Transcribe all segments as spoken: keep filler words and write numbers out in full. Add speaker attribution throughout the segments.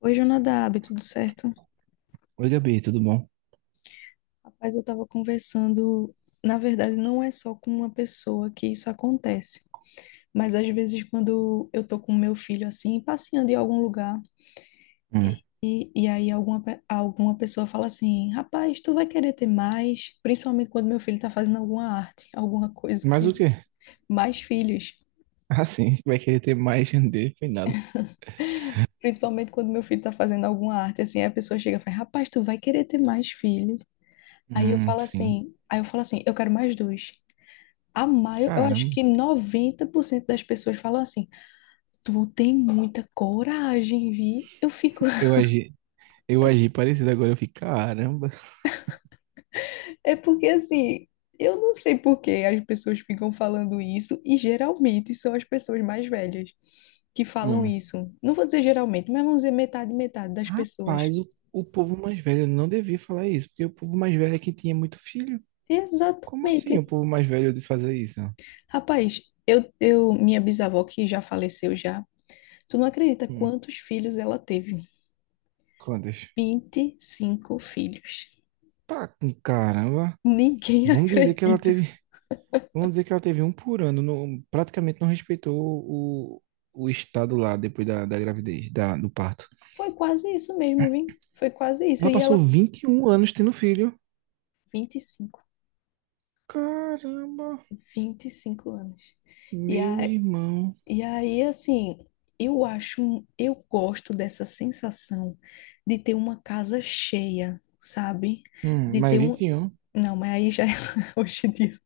Speaker 1: Oi, Jonadab, tudo certo?
Speaker 2: Oi, Gabi, tudo bom?
Speaker 1: Rapaz, eu estava conversando. Na verdade, não é só com uma pessoa que isso acontece, mas às vezes, quando eu tô com meu filho assim, passeando em algum lugar,
Speaker 2: Hum,
Speaker 1: e, e aí alguma, pe- alguma pessoa fala assim: rapaz, tu vai querer ter mais? Principalmente quando meu filho está fazendo alguma arte, alguma coisa
Speaker 2: Mas
Speaker 1: que.
Speaker 2: o quê?
Speaker 1: Mais filhos.
Speaker 2: Ah, sim, vai querer ter mais dele, foi nada.
Speaker 1: Principalmente quando meu filho está fazendo alguma arte, assim, aí a pessoa chega e fala: rapaz, tu vai querer ter mais filhos? Aí eu
Speaker 2: Hum,
Speaker 1: falo
Speaker 2: sim.
Speaker 1: assim, aí eu falo assim, eu quero mais dois. A maio, eu acho
Speaker 2: Caramba,
Speaker 1: que noventa por cento das pessoas falam assim: tu tem muita coragem, Vi. Eu fico.
Speaker 2: eu agi, eu agi parecido agora, eu fico, caramba.
Speaker 1: É porque assim, eu não sei por que as pessoas ficam falando isso, e geralmente são as pessoas mais velhas que falam
Speaker 2: Hum,
Speaker 1: isso. Não vou dizer geralmente, mas vamos dizer metade, metade das pessoas.
Speaker 2: Rapaz, o, o povo mais velho não devia falar isso, porque o povo mais velho é quem tinha muito filho. Como assim
Speaker 1: Exatamente.
Speaker 2: o povo mais velho de fazer isso?
Speaker 1: Rapaz, eu, eu, minha bisavó que já faleceu já, tu não acredita
Speaker 2: Hum.
Speaker 1: quantos filhos ela teve?
Speaker 2: Quantas?
Speaker 1: Vinte e cinco filhos.
Speaker 2: Tá com caramba.
Speaker 1: Ninguém
Speaker 2: Vamos dizer que ela
Speaker 1: acredita.
Speaker 2: teve, vamos dizer que ela teve um por ano, não- praticamente não respeitou o, o estado lá depois da, da gravidez, da, do parto.
Speaker 1: Foi quase isso mesmo, vim. Foi quase isso.
Speaker 2: Ela
Speaker 1: E
Speaker 2: passou
Speaker 1: ela,
Speaker 2: vinte e um anos tendo filho.
Speaker 1: vinte vinte e cinco
Speaker 2: Caramba,
Speaker 1: vinte e cinco anos. E, a,
Speaker 2: meu irmão.
Speaker 1: e aí, assim, eu acho, eu gosto dessa sensação de ter uma casa cheia, sabe?
Speaker 2: Hum,
Speaker 1: De
Speaker 2: mas
Speaker 1: ter um.
Speaker 2: vinte e um.
Speaker 1: Não, mas aí já hoje em dia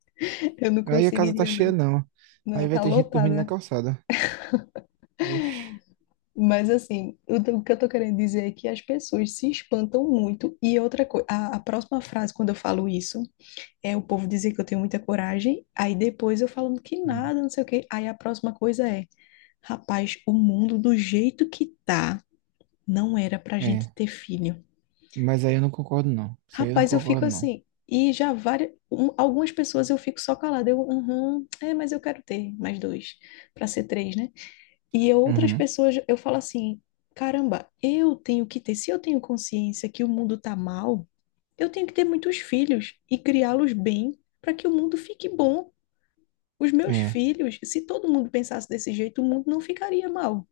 Speaker 1: eu não
Speaker 2: Aí a casa tá
Speaker 1: conseguiria,
Speaker 2: cheia,
Speaker 1: não.
Speaker 2: não. Aí
Speaker 1: Não,
Speaker 2: vai
Speaker 1: tá
Speaker 2: ter gente dormindo na
Speaker 1: lotada.
Speaker 2: calçada. Oxi.
Speaker 1: Mas assim, o t- o que eu tô querendo dizer é que as pessoas se espantam muito. E outra coisa, a, a próxima frase, quando eu falo isso, é o povo dizer que eu tenho muita coragem, aí depois eu falando que
Speaker 2: Hum,
Speaker 1: nada, não sei o quê. Aí a próxima coisa é, rapaz, o mundo do jeito que tá, não era pra gente
Speaker 2: É,
Speaker 1: ter filho.
Speaker 2: mas aí eu não concordo, não. Isso aí eu não
Speaker 1: Rapaz, eu fico
Speaker 2: concordo, não.
Speaker 1: assim, e já várias, um- algumas pessoas eu fico só calada, eu, uhum, é, mas eu quero ter mais dois, pra ser três, né? E eu- outras
Speaker 2: Uhum.
Speaker 1: pessoas eu falo assim, caramba, eu tenho que ter, se eu tenho consciência que o mundo tá mal, eu tenho que ter muitos filhos e criá-los bem para que o mundo fique bom. Os meus
Speaker 2: É,
Speaker 1: filhos, se todo mundo pensasse desse jeito, o mundo não ficaria mal.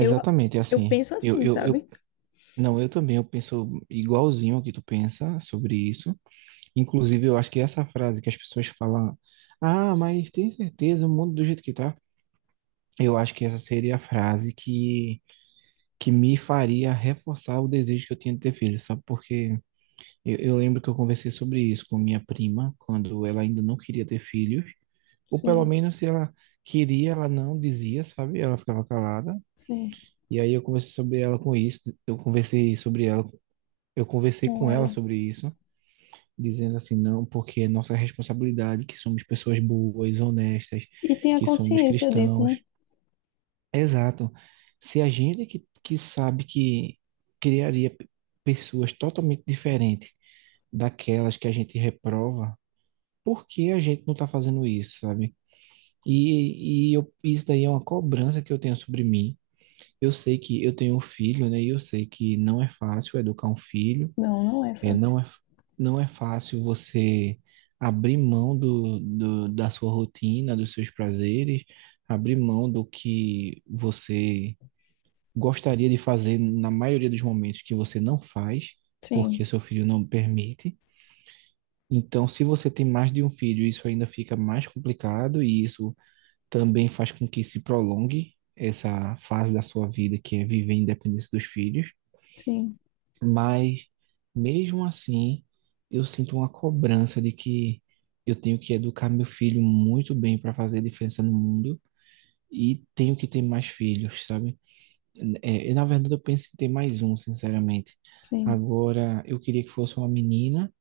Speaker 1: Eu, eu
Speaker 2: assim.
Speaker 1: penso
Speaker 2: Eu,
Speaker 1: assim,
Speaker 2: eu, eu,
Speaker 1: sabe?
Speaker 2: não, eu também, eu penso igualzinho ao que tu pensa sobre isso. Inclusive, eu acho que essa frase que as pessoas falam, ah, mas tem certeza, o mundo do jeito que tá. Eu acho que essa seria a frase que que me faria reforçar o desejo que eu tinha de ter filho, sabe? Porque eu, eu lembro que eu conversei sobre isso com minha prima, quando ela ainda não queria ter filhos, ou pelo
Speaker 1: Sim,
Speaker 2: menos se ela queria, ela não dizia, sabe? Ela ficava calada.
Speaker 1: sim,
Speaker 2: E aí eu conversei sobre ela com isso, eu conversei sobre ela, eu conversei
Speaker 1: com
Speaker 2: com ela
Speaker 1: ela.
Speaker 2: sobre isso, dizendo assim: não, porque é nossa responsabilidade, que somos pessoas boas, honestas,
Speaker 1: E tenha
Speaker 2: que somos
Speaker 1: consciência disso, né?
Speaker 2: cristãos. Exato. Se a gente que, que sabe que criaria pe- pessoas totalmente diferentes daquelas que a gente reprova, por que a gente não está fazendo isso, sabe? E, e eu- isso daí é uma cobrança que eu tenho sobre mim. Eu sei que eu tenho um filho, né? E eu sei que não é fácil educar um filho,
Speaker 1: Não, não é
Speaker 2: é,
Speaker 1: fácil.
Speaker 2: não é, não é fácil você abrir mão do, do, da sua rotina, dos seus prazeres, abrir mão do que você gostaria de fazer na maioria dos momentos que você não faz,
Speaker 1: Sim,
Speaker 2: porque seu filho não permite. Então, se você tem mais de um filho, isso ainda fica mais complicado, e isso também faz com que se prolongue essa fase da sua vida, que é viver independência dos filhos.
Speaker 1: sim,
Speaker 2: Mas mesmo assim, eu sinto uma cobrança de que eu tenho que educar meu filho muito bem para fazer a diferença no mundo e tenho que ter mais filhos, sabe? É, eu, na verdade, eu penso em ter mais um, sinceramente.
Speaker 1: sim,
Speaker 2: Agora, eu queria que fosse uma menina.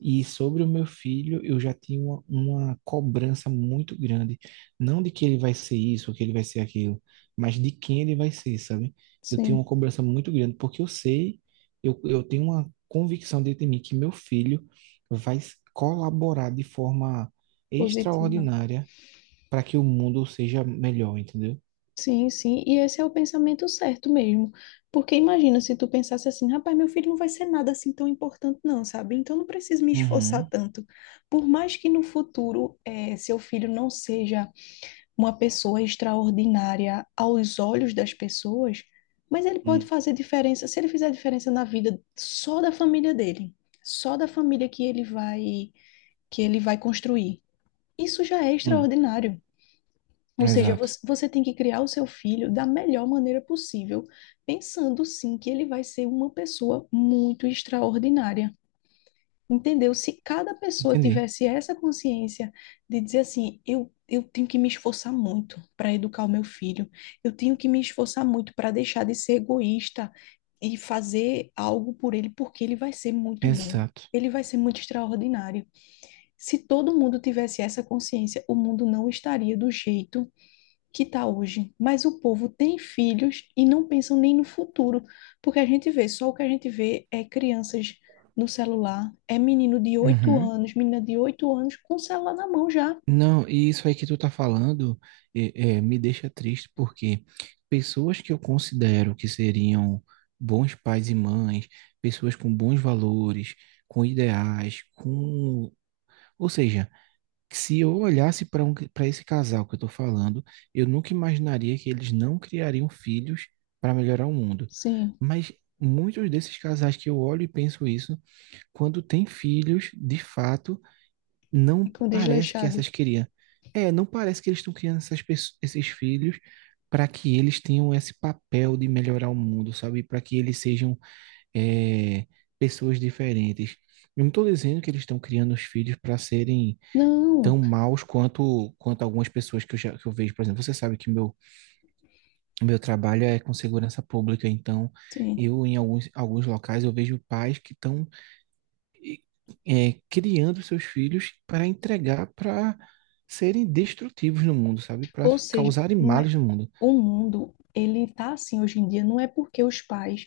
Speaker 2: E sobre o meu filho, eu já tinha uma, uma cobrança muito grande. Não de que ele vai ser isso ou que ele vai ser aquilo, mas de quem ele vai ser, sabe? Eu tenho uma
Speaker 1: sim.
Speaker 2: cobrança muito grande, porque eu sei, eu, eu tenho uma convicção dentro de mim que meu filho vai colaborar de forma
Speaker 1: Positiva.
Speaker 2: extraordinária para que o mundo seja melhor, entendeu?
Speaker 1: Sim, sim. E esse é o pensamento certo mesmo. Porque imagina se tu pensasse assim, rapaz, meu filho não vai ser nada assim tão importante, não, sabe? Então não preciso me esforçar
Speaker 2: Uhum,
Speaker 1: tanto. Por mais que no futuro eh, seu filho não seja uma pessoa extraordinária aos olhos das pessoas, mas ele pode
Speaker 2: hum,
Speaker 1: fazer diferença se ele fizer diferença na vida só da família dele, só da família que ele vai que ele vai construir. Isso já é
Speaker 2: hum,
Speaker 1: extraordinário. Ou seja, você,
Speaker 2: exato.
Speaker 1: você tem que criar o seu filho da melhor maneira possível, pensando sim que ele vai ser uma pessoa muito extraordinária. Entendeu? Se cada pessoa
Speaker 2: Entendi.
Speaker 1: tivesse essa consciência de dizer assim, eu, eu tenho que me esforçar muito para educar o meu filho, eu tenho que me esforçar muito para deixar de ser egoísta e fazer algo por ele, porque ele vai ser muito bom,
Speaker 2: Exato.
Speaker 1: ele vai ser muito extraordinário. Se todo mundo tivesse essa consciência, o mundo não estaria do jeito que está hoje, mas o povo tem filhos e não pensam nem no futuro, porque a gente vê, só o que a gente vê é crianças no celular, é menino de oito
Speaker 2: Uhum.
Speaker 1: anos, menina de oito anos com o celular na mão já.
Speaker 2: Não, e isso aí que tu tá falando é, é, me deixa triste, porque pessoas que eu considero que seriam bons pais e mães, pessoas com bons valores, com ideais, com. Ou seja, que se eu olhasse para um, para esse casal que eu tô falando, eu nunca imaginaria que eles não criariam filhos para melhorar o mundo.
Speaker 1: Sim,
Speaker 2: Mas muitos desses casais que eu olho e penso isso, quando têm filhos, de fato não
Speaker 1: e com
Speaker 2: parece que essas
Speaker 1: desleixados.
Speaker 2: queriam. É, não parece que eles estão criando essas pesso- esses filhos para que eles tenham esse papel de melhorar o mundo, sabe? Para que eles sejam é, pessoas diferentes. Eu não estou dizendo que eles estão criando os filhos para serem tão
Speaker 1: Não,
Speaker 2: maus quanto quanto algumas pessoas que eu já que eu vejo, por exemplo. Você sabe que meu meu trabalho é com segurança pública, então
Speaker 1: sim.
Speaker 2: eu em alguns alguns locais eu vejo pais que estão e, é, criando seus filhos para entregar para serem destrutivos no mundo, sabe? Para
Speaker 1: Ou seja,
Speaker 2: causarem
Speaker 1: não é
Speaker 2: males no mundo.
Speaker 1: o mundo, ele tá assim hoje em dia, não é porque os pais.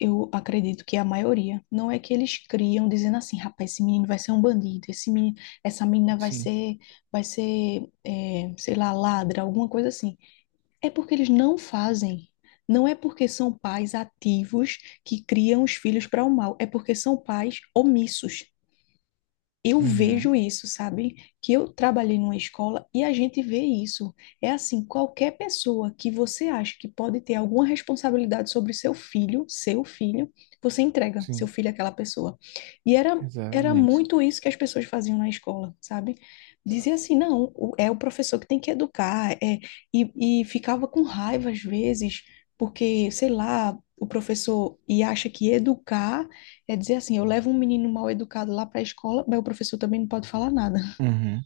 Speaker 1: Eu acredito que é a maioria. Não é que eles criam dizendo assim, rapaz, esse menino vai ser um bandido, esse menino, essa menina vai
Speaker 2: Sim.
Speaker 1: ser, vai ser, é, sei lá, ladra, alguma coisa assim. É porque eles não fazem. Não é porque são pais ativos que criam os filhos para o mal, é porque são pais omissos. Eu
Speaker 2: Uhum.
Speaker 1: vejo isso, sabe? Que eu trabalhei numa escola e a gente vê isso. É assim, qualquer pessoa que você acha que pode ter alguma responsabilidade sobre seu filho, seu filho, você entrega seu
Speaker 2: Sim,
Speaker 1: filho àquela pessoa. E era, era
Speaker 2: exatamente.
Speaker 1: muito isso que as pessoas faziam na escola, sabe? Dizia assim, não, o- é o professor que tem que educar, é, e, e ficava com raiva às vezes, porque, sei lá, o professor e acha que educar é dizer assim, eu levo um menino mal educado lá para a escola, mas o professor também não pode falar nada.
Speaker 2: Uhum.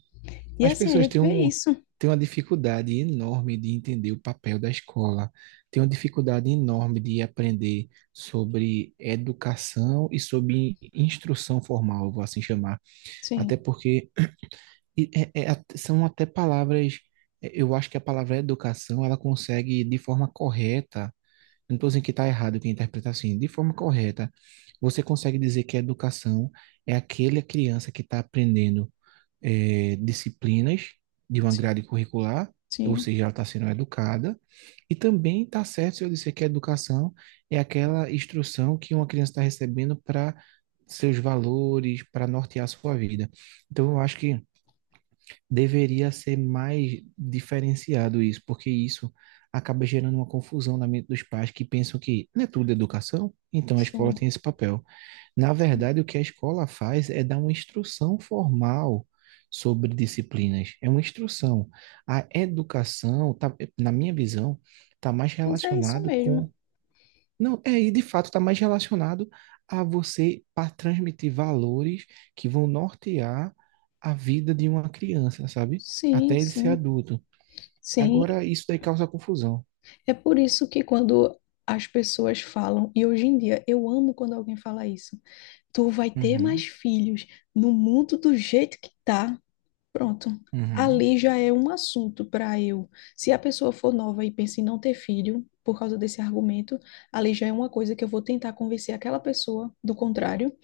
Speaker 1: E
Speaker 2: As
Speaker 1: assim, a
Speaker 2: pessoas
Speaker 1: gente
Speaker 2: têm
Speaker 1: vê
Speaker 2: um,
Speaker 1: isso.
Speaker 2: têm uma dificuldade enorme de entender o papel da escola, têm uma dificuldade enorme de aprender sobre educação e sobre instrução formal, vou assim chamar. Até
Speaker 1: Sim,
Speaker 2: porque E é- é é, at- são até palavras, é, eu acho que a palavra educação, ela consegue, de forma correta, não estou dizendo que está errado quem interpreta assim, de forma correta, você consegue dizer que a educação é aquele a criança que está aprendendo é, disciplinas de uma
Speaker 1: sim,
Speaker 2: grade curricular, ou
Speaker 1: sim,
Speaker 2: seja, ela está sendo educada, e também está certo se eu disser que a educação é aquela instrução que uma criança está recebendo para seus valores, para nortear a sua vida. Então, eu acho que deveria ser mais diferenciado isso, porque isso acaba gerando uma confusão na mente dos pais, que pensam que não é tudo educação, então a escola
Speaker 1: sim,
Speaker 2: tem esse papel. Na
Speaker 1: sim.
Speaker 2: verdade, o que a escola faz é dar uma instrução formal sobre disciplinas, é uma instrução. A educação, tá, na minha visão, está mais
Speaker 1: Mas é isso
Speaker 2: relacionado
Speaker 1: mesmo.
Speaker 2: com não, é, e de fato está mais relacionado a você para transmitir valores que vão nortear a vida de uma criança, sabe?
Speaker 1: Sim,
Speaker 2: Até ele ser
Speaker 1: sim,
Speaker 2: adulto.
Speaker 1: sim.
Speaker 2: Agora, isso daí causa confusão.
Speaker 1: É por isso que quando as pessoas falam, e hoje em dia eu amo quando alguém fala isso, tu vai ter mais
Speaker 2: Uhum,
Speaker 1: filhos no mundo do jeito que tá. Pronto.
Speaker 2: uhum,
Speaker 1: Ali já é um assunto para eu. Se a pessoa for nova e pensa em não ter filho por causa desse argumento, ali já é uma coisa que eu vou tentar convencer aquela pessoa do contrário.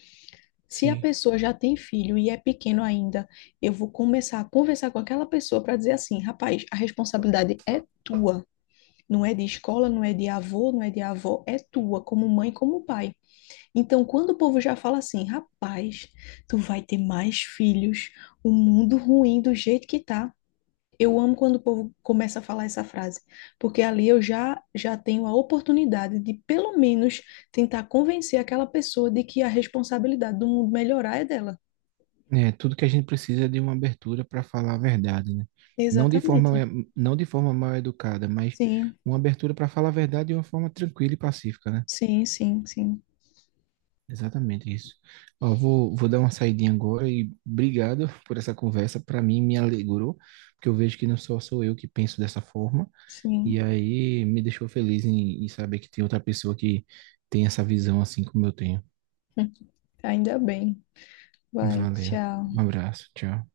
Speaker 1: Se a
Speaker 2: sim.
Speaker 1: pessoa já tem filho e é pequeno ainda, eu vou começar a conversar com aquela pessoa para dizer assim: rapaz, a responsabilidade é tua. Não é de escola, não é de avô, não é de avó, é tua, como mãe, como pai. Então, quando o povo já fala assim, rapaz, tu vai ter mais filhos, o mundo ruim do jeito que tá. Eu amo quando o povo começa a falar essa frase, porque ali eu já já tenho a oportunidade de pelo menos tentar convencer aquela pessoa de que a responsabilidade do mundo melhorar é dela.
Speaker 2: É, tudo que a gente precisa é de uma abertura para falar a verdade, né? Não de forma,
Speaker 1: Exatamente.
Speaker 2: é, não de forma mal educada, mas
Speaker 1: Sim,
Speaker 2: uma abertura para falar a verdade de uma forma tranquila e pacífica, né?
Speaker 1: sim, sim, sim,
Speaker 2: Exatamente isso. Ó, vou, vou dar uma saidinha agora e obrigado por essa conversa. Para mim, me alegrou, porque eu vejo que não só sou eu que penso dessa forma. E
Speaker 1: sim.
Speaker 2: aí me deixou feliz em, em saber que tem outra pessoa que tem essa visão assim como eu tenho.
Speaker 1: Ainda bem. Vai,
Speaker 2: Valeu. Um
Speaker 1: tchau.
Speaker 2: abraço. Tchau.